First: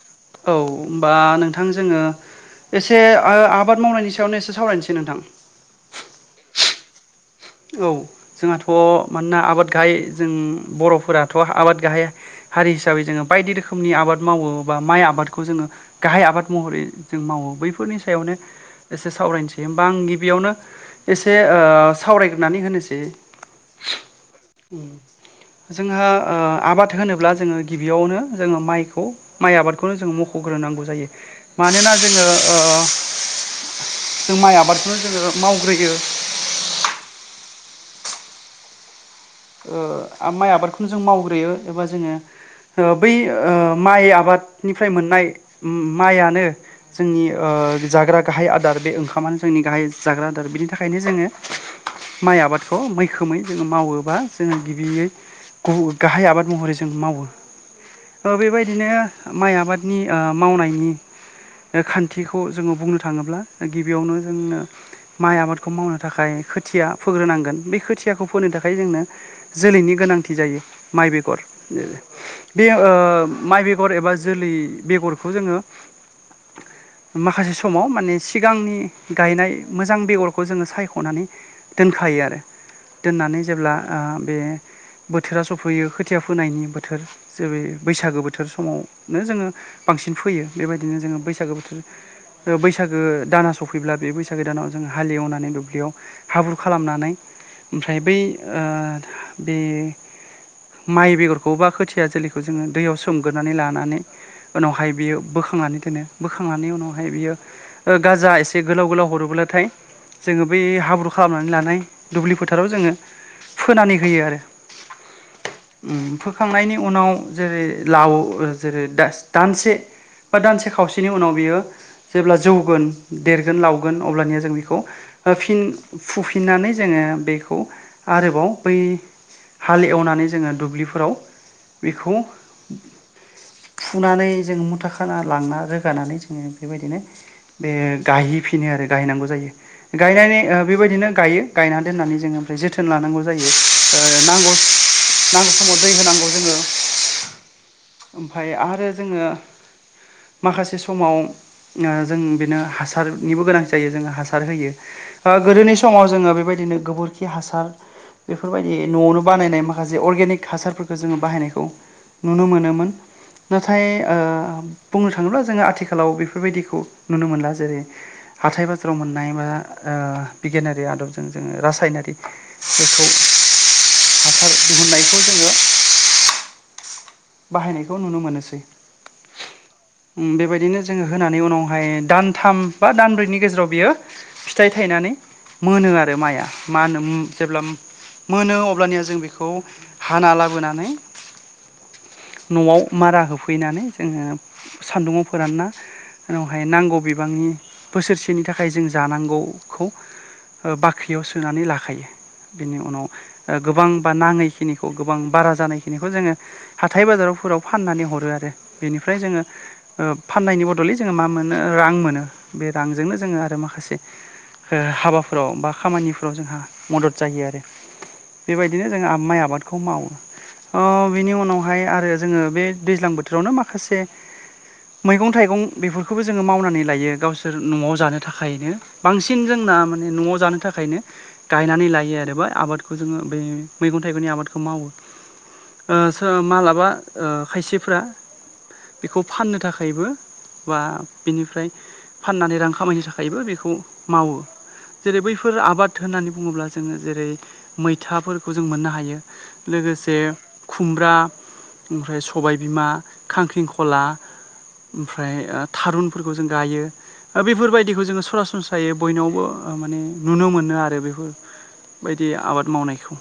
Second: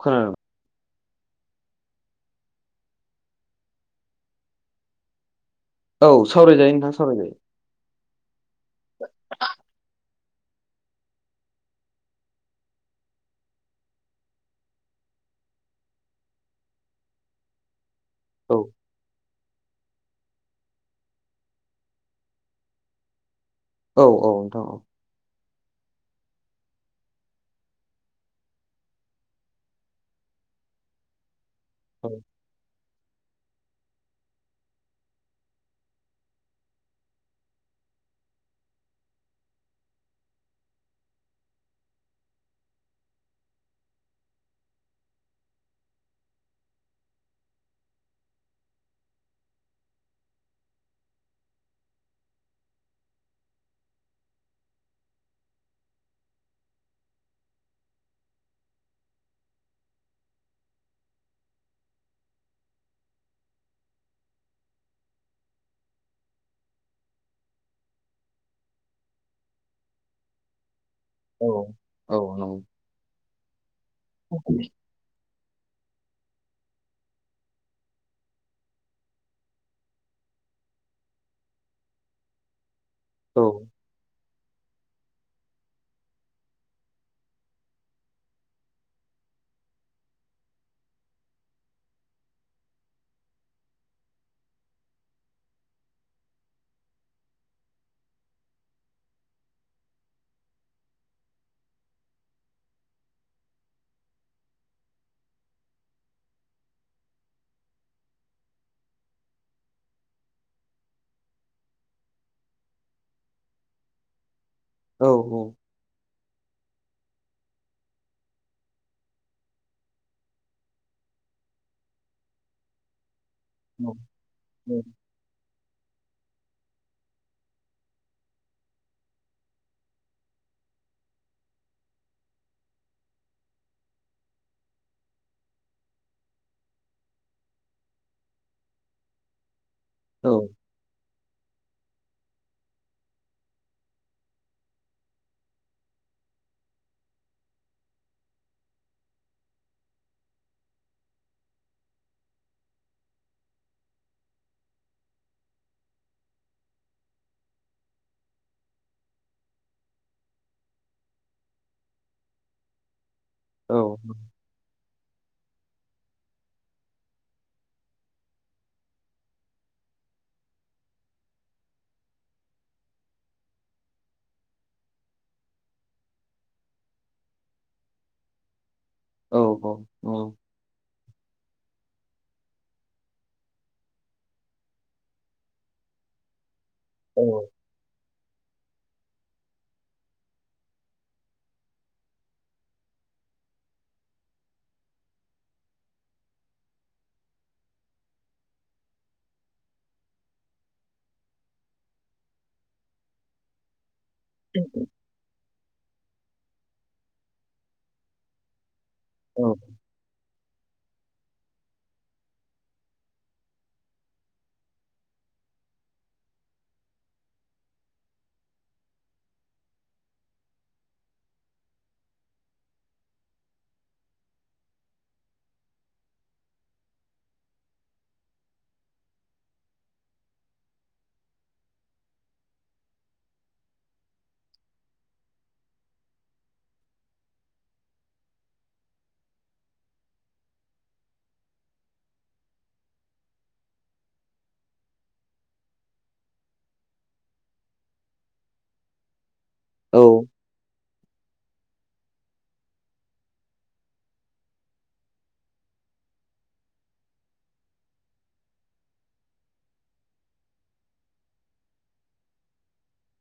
खोनादों औ होनोमबा नोंथां जोङो एसे आबाद मावनायनि सायावनो एसे सावरायनोसै नोंथां औ सावरायजायो नोंथां सावरायजायो औ जोंहाथ' मानोना आबाद गाहाय जों बर'फोराथ' आबाद गाहाय हारि हिसाबै जोङो बायदि रोखोमनि आबाद मावो बा माइ आबादखौ जोङो गाहाय आबाद महरै जों मावो बैफोरनि सायावनो औ एसे सावरायनोसै होमबा आं गिबियावनो एसे सावरायग्रोनानै होनोसै औ औ नोंथां औ जोंहा आबाद होनोब्ला जोङो गिबियावनो जोङो माइखौ माइ आबादखौनो जोङो मख'ग्रोनांगौ जायो। मानोना औ जोङो जों माइ आबादखौनो जोङो मावग्रोयो माइ आबादखौनो जों मावग्रोयो एबा जोङो ओ बै माइ आबादनिफ्राय मोननाय माइयानो जोंनि जाग्रा गाहाय आदार बे ओंखामानो जोंनि गाहाय जाग्रा आदार बिनि थाखायनो जोङो माइ आबादखौ मैखोमै जोङो मावोबा जोङो गिबियै गाहाय आबाद महरै जों मावो बेबायदिनो माइ आबादनि मावनायनि खान्थिखौ जोङो बुंनो थाङोब्ला गिबियावनो जोंनो माइ आबादखौ मावनो थाखाय खोथिया फोग्रोनांगोन बे खोथियाखौ फोनो थाखाय जोंनो जोलैनि गोनांथि जायो माइ बेगर औ औ नंगौ बे माइ बेगर एबा जोलै बेगरखौ जोङो [inaudible] माखासे समाव माने सिगांनि गायनाय मोजां बेगरखौ जोङो सायख'नानै दोनखायो आरो दोननानै औ जेब्ला बे बोथोरा सफैयो खोथिया फोनायनि बोथोर जेरै बैसागो बोथोर समावनो जोङो बांसिन फैयो बेबायदिनो जोङो बैसागो बोथोर बैसागो दाना सफैब्ला बे बैसागो दानाव जोंङो हालेवनानै दुब्लियाव हाब्रु खालामनानै ओमफ्राय ओ बै बे माइ बेगरखौ बा खोथिया जोलैखौ जोङो दैयाव सोमगोरनानै लानानै उनावहाय बियो बोखांनानै दोनो बोखांनानै उनावहाय बियो गाजा एसे गोलाव गोलाव हरोबोलाथाय जोङो बै हाब्रु खालामनानै लानाय दुब्लि फोथाराव जोङो फोनानै होयो आरो। औ ओम ओम फोखांनायनि उनाव जेरै लाव जेरै दानसे बा दानसे खावसेनि उनाव बियो जेब्ला जौगोन देरगोन औ लावगोन अब्लानिया जों बेखौ फिन फुफिननानै जोङो बेखौ आरोबाव बै हाल एवनानै जोङो दुब्लिफोराव बेखौ फुनानै जोंङो मुथा खाना लांना रोगानानै जोङो बेबायदिनो बे गायहैफिनो आरो गायनांगौ जायो। औ गायनानै बेबायदिनो गायो गायनानै दोन्नानै जोङो ओमफ्राय जोथोन जोथोन लानांगौ जायो नांगौ नांगौ समाव दै होनांगौ जोङो ओमफ्राय आरो जोङो माखासे समाव जों बेनो हासारनिबो गोनांथि जायो जों हासार होयो। ओ गोदोनि समाव जोङो बेबायदिनो गोबोरखि हासार बेफोरबायदि न'आवनो बानायनाय माखासे अर्गेनिक हासारफोरखौ जोङो बाहायनायखौ नुनो मोनो मोन। नाथाय ओ बुंनो थाङोब्ला जों आथिखा लाव बेफोरबायदिखौ नुनो मोनला जेरै हाथाय बाजाराव मोननाय बा ओ बिगियानारि आदबजों जोङो रासायनारि [unintelligible] बाहायनायखौ नुनो मोनोसै। औ ओम बेबायदिनो जोङो होनानै उनावहाय दान थाम बा दानब्रैनि गेजेराव बियो फिथाइ थायनानै मोनो आरो माइआ। मा होनो जेब्ला मोनो अब्लानिया जों बेखौ हाना लाबोनानै न'आव मारा होफैनानै जोङो सान्दुङाव फोरानना उनावहाय नांगौ बिबांनि बोसोरसेनि थाखाय जों जानांगौखौ ओ बाख्रियाव सोनानै लाखायो बिनि उनाव ओ गोबां बा नाङैखिनिखौ गोबां बारा जानायखिनिखौ जोङो हाथाय-बाजारावफोराव फाननानै हरो आरो बेनिफ्राय जोङो औ ओ फाननायनि बदलै जोङो मा मोनो रां मोनो बे रांजोंनो जोङो आरो माखासे हाबाफोराव बा खामानिफोराव जोंहा मदद जायो आरो। बेबायदिनो जोङो माइ आबादखौ मावो ओ बिनि उनाव बेहाय आरो जोङो बे दैज्लां बोथोरावनो माखासे मैगं-थाइगं बेफोरखौबो जोङो मावनानै लायो गावसोर न'आव जानो थाखायनो। बांसिन जोंना माने न'आव जानो थाखायनो गायनानै लायो आरो बा आबादखौ जोङो बे मैगं-थाइगंनि आबादखौ मावो, ओ ओ मालाबा ओ खायसेफोरा बिखौ फाननो थाखायबो बा बेनिफ्राय फाननानै रां खामायनो थाखायबो बेखौ मावो। जेरै बैफोर आबाद होननानै बुङोब्ला जोङो जेरै मैथाफोरखौ जों मोननो हायो। औ लोगोसे खुमब्रा, ओमफ्राय सबायबिमा, खांख्रिंखला ओमफ्राय ओ थारुनफोरखौ जों गायो। ओ बेफोरबायदिखौ जोङो सरासनस्रायै बयनावबो ओ माने नुनो मोनो आरो बेफोर बायदि आबाद मावनायखौ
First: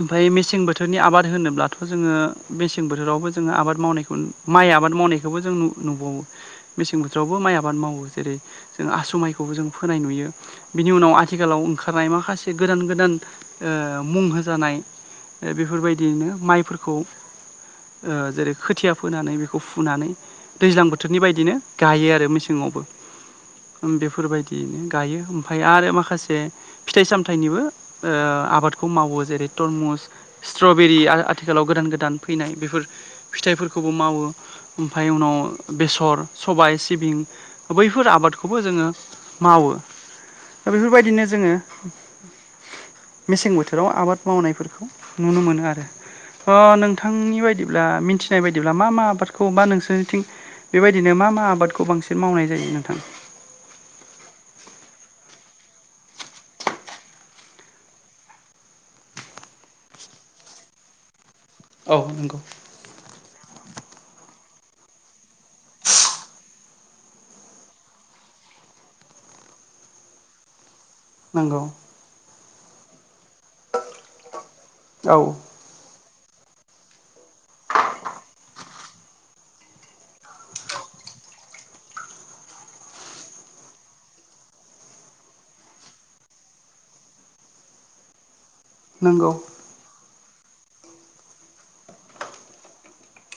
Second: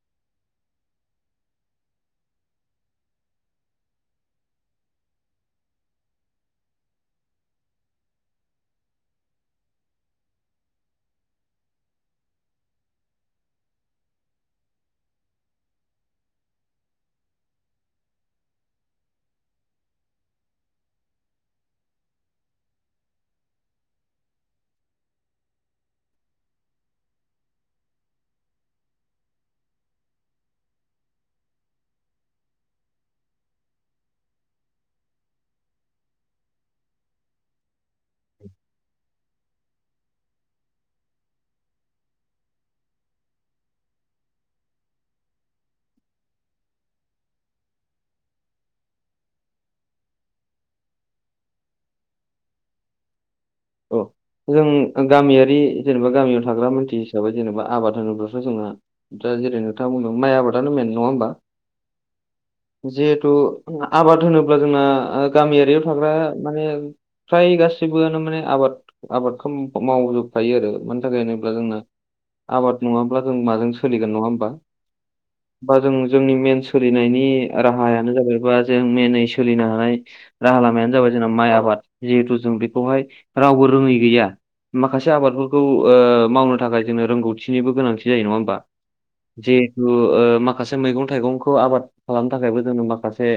ओमफाय मिस सिं बोथोरनि आबाद होनोब्लाथ' जोङो मेसें बोथोरावबो जोङो आबाद मावनायखौ माइ आबाद मावनायखौबो जों नु नुबावो मेसें बोथोरावबो माइ आबाद मावो जेरै जों आसु माइखौबो जों फोनाय नुयो। बिनि उनाव आथिखालाव ओंखारनाय माखासे गोदान गोदान ओ मुं होजानाय ओ बेफोरबायदियैनो माइफोरखौ जेरै खोथिया फोनानै बेखौ फुनानै दैज्लां बोथोरनि बायदिनो गायो आरो मेसेङावबो ओम बेफोरबायदियैनो गायो ओमफाय आरो माखासे फिथाइ-सामथाइनिबो ओ आबादखौ मावो जेरै तरमुस स्ट्रबेरि आरो आथिखालाव गोदान गोदान फैनाय बेफोर फिथाइफोरखौबो मावो ओमफाय उनाव बेसर, सबाय, सिबिं बैफोर आबादखौबो जोङो मावो दा बेफोरबायदिनो जोङो मेसें बोथोराव आबाद मावनायफोरखौ नुनो मोनो आरो अ नोंथांनि बायदिब्ला मिथिनाय बायदिब्ला मा मा आबादखौ मा नोंसोरनिथिं बेबायदिनो मा मा आबादखौ बांसिन मावनाय जायो नोंथां औ जों गामियारि जेनेबा गामियाव थाग्रा मानसि हिसाबै जेनेबा आबाद होनोब्लाथ' जोंहा दा जेरै नोंथाङा बुंदों माइ आबादानो मेन नङा होमबा? औ नंगौ। जिहेथु आबाद होनोब्ला जोंना गामियारियाव थाग्रा माने फ्राय गासिबोआनो माने आबाद आबादखौ मावजोबखायो आरो मानि थाखाय होनोब्ला नंगौ जोंना आबाद नङाब्ला जों माजों सोलिगोन नङा होमबा औ बा जों जोंनि मेन सोलिनायनि राहायानो जाहैबा जों मेनै सोलिनो हानाय राहा लामायानो जाबाय जोंना माइ आबाद जिहेथु जों बेखौहाय रावबो रोङै गैया माखासे आबादफोरखौ मावनो थाखाय जोंनो रोंगौथिनिबो गोनांथि जायो नङा होमबा नोंगौ जिहेथु माखासे मैगं थाइगंखौ आबाद खालामनो थाखायबो जोङो माखासे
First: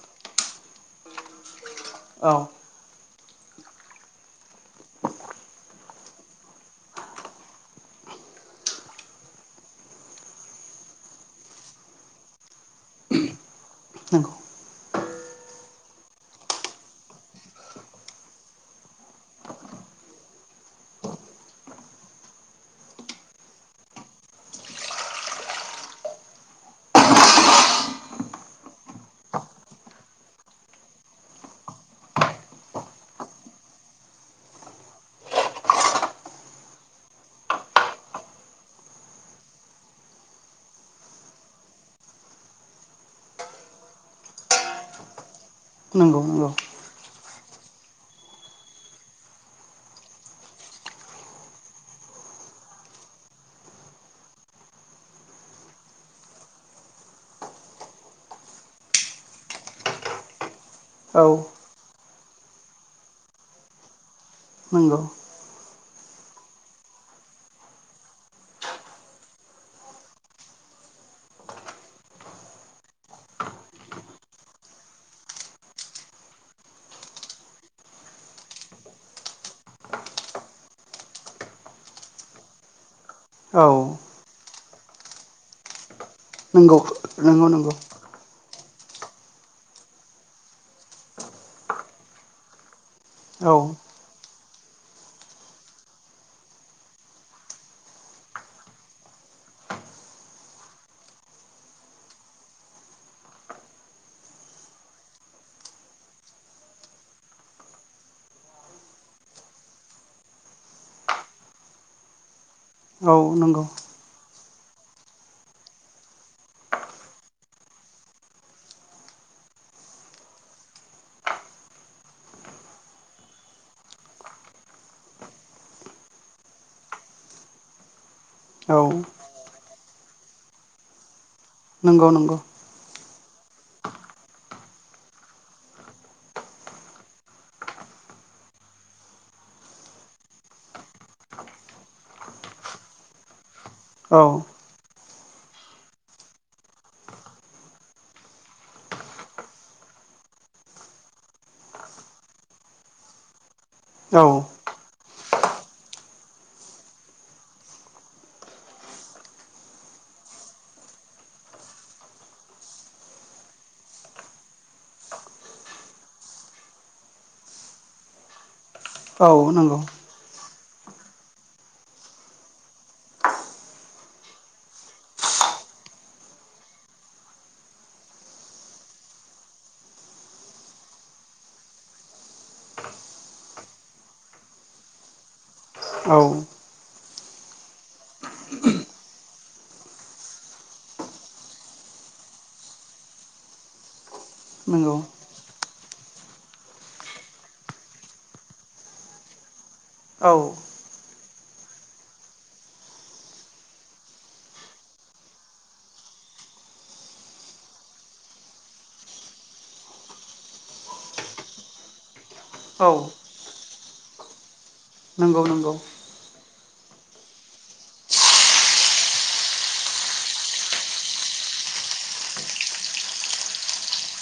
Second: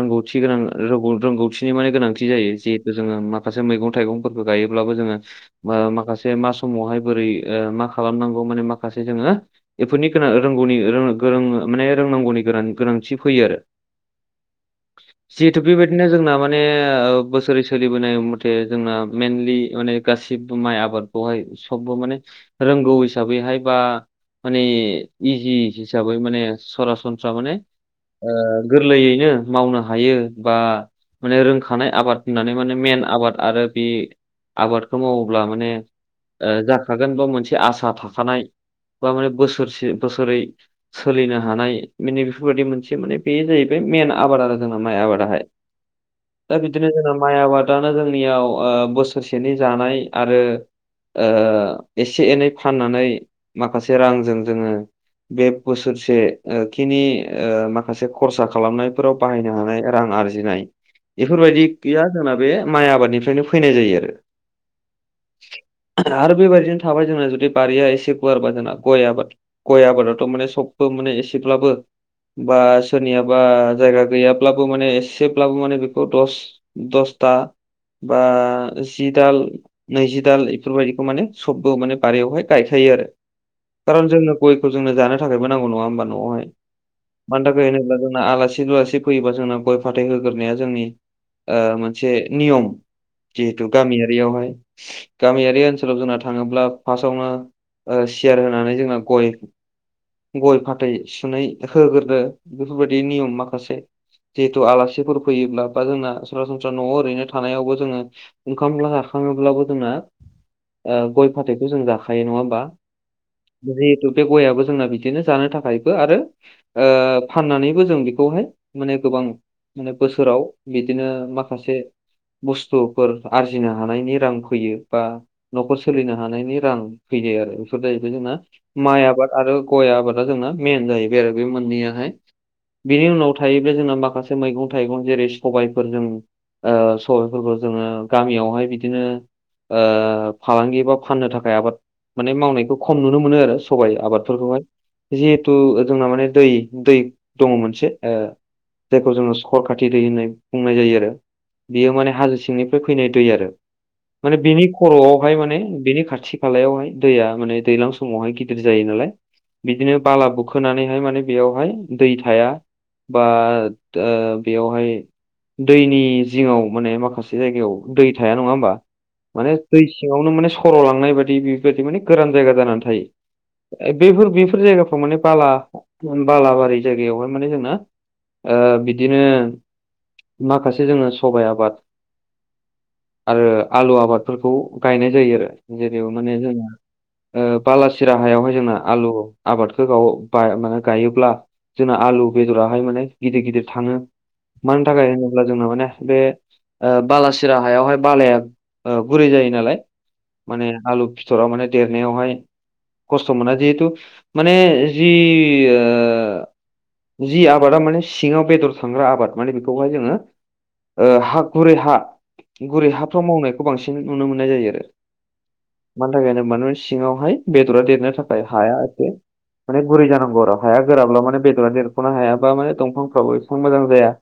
रोंगौथि गोनां रोंगौथिनि माने गोनांथि औ जायो जिहेथु जोङो माखासे मैगं थाइगंफोरखौ गायोब्लाबो जोङो माखासे मा समावहाय बोरै मा खालामनांगौ माने माखासे जोङो बेफोरनि गोनां रोंगौनि गोरों माने रोंनांगौनि गोनान गोनांथि फैयो आरो नंगौ जिहेथु बेबायदिनो जोंना माने बोसोरै सोलिबोनाय मथे जोंना मेइनलि माने गासिबो माइ आबादखौहाय सबबो माने रोंगौ हिसाबैहाय बा माने इजि हिसाबै माने सरासनस्रा माने ओ गोरलैयैनो मावनो हायो बा माने रोंखानाय आबाद होननानै माने मेन आबाद आरो बे आबादखौ मावोब्ला माने जाखागोन बा मोनसे आसा थाखानाय बा माने बोसोरसे बोसोरै सोलिनो हानाय माने बेफोरबादि मोनसे माने बेयो जाहैबाय मेन आबाद आरो जोंना माइ आबादाहाय नंगौ नंगौ दा बिदिनो जोंना माइ आबादानो जोंनियाव बोसोरसेनि जानाय आरो एसे एनै फाननानै माखासे रांजों जोङो बे बोसोरसे खिनि माखासे खरसा खालामनायफोराव बाहायनो हानाय रां आरजिनाय औ बेफोरबायदि गैया जोंना बे माइ आबादनिफ्रायनो फैनाय जायो आरो नंगौ आरो बे बायदिनो थाबाय जोंना जुदि बारिया एसे गुवारबा जोंना गय‌ आबाद गय आबादाथ' माने सबबो माने एसेब्लाबो बा सोरनियाबा जायगा गैयाब्लाबो माने एसेब्लाबो माने बेखौ दस दसथा बा जिदाल नैजि दाल बेफोरबायाददिखौ माने सबबो माने बारियावहाय गायखायो आरो औ खारन जोंनो गयखौ जोंनो जानो थाखायबो नांगौ नङा होमबा न'आवहाय नंगौ मानि नंगौ थाखाय नंगौ होनोब्ला जोंना आलासि उलासि फैयोबा जोंना गय फाथै होग्रोनाया जोंनि ओ मोनसे नियम औ जेहेथु गामियारियावहाय गामियारि ओनसोलाव जोंना थाङोब्ला फार्स्टआवनो सियार होनानै जोंना गय गय फाथै सुनै होग्रोदो बेफोरबायदि नियम माखासे जिहेतु आलासिफोर फैयोब्ला बा जोंना सरासनस्रा न'आव ओरैनो थानायावबो जोङो ओंखाम जाखाङोब्लाबो जोंना ओ गय फाथैखौ जों जाखायो नङा होमबा नोंगौ जिहेतु बे गयाबो जोंना बिदिनो जानो थाखायबो आरो ओ फाननानैबो जों बेखौहाय माने गोबां बोसोराव बिदिनो माखासे बुस्थुफोर आरजिनो हानायनि रां फैयो बा न'खर सोलिनो हानायनि रां फैयो आरो बेफोर जाहैबाय जोंना औ माइ आबाद आरो गय आबादा जोंना मेन जाहैबाय आरो बे नंगौ मोननैयाहाय नंगौ बिनि उनाव थायोब्ला जोंना माखासे मैगं थाइगं जेरै सबायाइफोर जों ओ सबाइफोरखौ जोङो गामियावहाय बिदिनो ओ फालांगि बा फाननो थाखाय आबाद माने मावनायखौ खम नुनो मोनो आरो सबाइ औ आबादफोरखौहाय जिहेथु जोंना माने दै दै दङ मोनसे ओ जायखौ जोङो सकर खाथि दै होननाय बुंनाय जायो आरो बियो माने हाजो सिंनिफ्राय फैनाय दै आरो औ माने बिनि खर'आवहाय माने बेनि खाथि खालायावहाय दैया माने दैजलां समावहाय गिदिर जायो नालाय बिदिनो बाला बुखोनानैहाय माने बेयावहाय दै थाया बा ओ बेयावहाय दैनि जिङाव माने माखासे जायगायाव दै थाया नङा होनोमबा औ माने नंगौ दै सिङावनो माने सर लांनाय बायदि बेबायदि माने गोरान जायगा जानानै थायो बेफोर बेफोर जायगाफ्राव माने बाला बालाबारि जायगायावहाय माने जोंना ओ बिदिनो माखासे जोङो सबायाइ आबाद आरो आलु आबादफोरखौ गायनाय जायो आरो जेरै माने औ जों ओ बालासिरा हायावहाय जोंना आलु आबादखौ गाव मे गायोब्ला जोंना आलु बेदराहाय माने गिदिर गिदिर थाङो मानि नंगौ थाखाय होनोब्ला जोंना माने बे बालासिरा हायावहाय बालाया गुरै जायो नालाय औ माने आलु फिथरा माने देरनायावहाय खस्थ मोना जिहेथु माने जि आ जि आबादा माने सिङाव बेदर थांग्रा आबाद माने बेखौहाय जोङो ओ हा गुरै हा गुरै औ हाफ्राव मावनायखौ बांसिन नुनो मोननाय जायो आरो नंगौ नंगौ मानि थाखायनोबा नों सिङावहाय बेदरा देरनो थाखाय हाया एसे माने गुरै जानांगौ आरो हाया गोराब्ला माने बेदरा देरखनो हायाबा माने दंफांफ्राबो एसेबां मोजां जाया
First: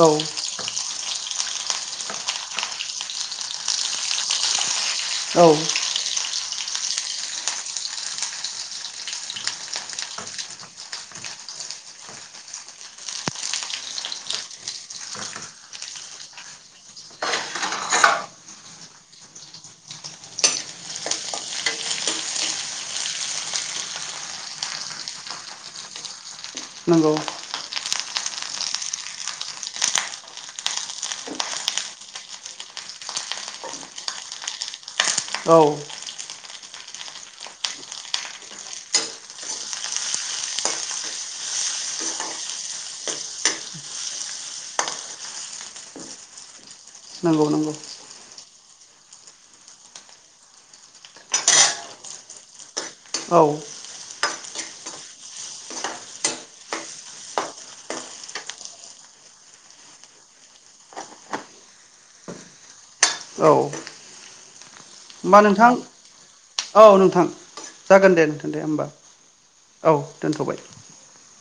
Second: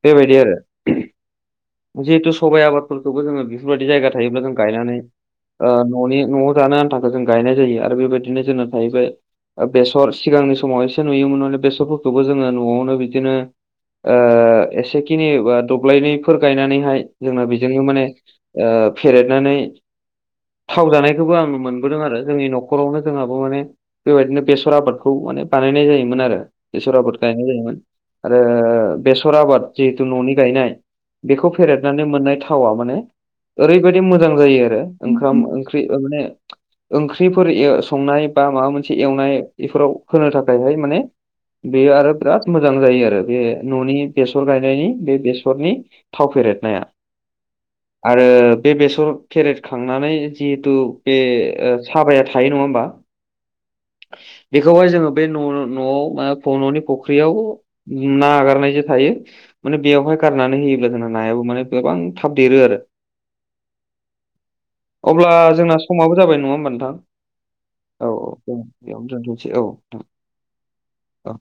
औ बेबायदि आरो जिहेतु सबाइ आबादफोरखौबो जोङो बेफोरबायदि जायगा थायोब्ला जों गायनानै औ न'नि न'आव जानो आन्थाखौ जों गायनाय जायो आरो बेबायदिनो जोंना थाहैबाय बेसर सिगांनि समाव एसे नुयोमोन माने बेसरफोरखौबो जोङो न'आवनो बिदिनो ओ एसेखिनि बा दब्लायनैफोर गायनानैहाय जोंना बेजोंनो माने ओ फेरेदनानै थाव जानायखौबो आं मोनबोदों आरो जोंनि न'खरावनो जोंहाबो माने बेबायदिनो बेसर आबादखौ माने बानायनाय जायोमोन आरो बेसर नंगौ आबाद गायनाय जायोमोन आरो बेसर आबाद जिहेतु न'नि गायनाय बेखौ फेरेदनानै मोननाय थावा माने ओरैबायदि मोजां जायो आरो ओंखाम औ ओंख्रि माने ओंख्रिफोर संनाय बा माबा मोनसे एवनाय बेफोराव होनो थाखायहाय माने बेयो आरो बिराद मोजां जायो आरो बे न'नि बेसर गायनायनि बे बेसरनि थाव फेरेदनाया नांगौ नांगौ आरो बे बेसर फेरेट खांनानै जिहेथु बे साबाया थायो नङा होमबा औ बेखौहाय जोङो बे न' न'आव न'नि फुख्रियाव ना हागारनाय जे थायो माने बेवहाय गारनानै होयोब्ला जोंना नायाबो माने गोबां थाब देरो आरो औ अब्ला नोंथां जोंना समाबो जाबाय नङा होमबा नोंथां औ जागोन औ औ बेयावनो दोनथ'सै औ नोंथां दोन्थ'बाय औ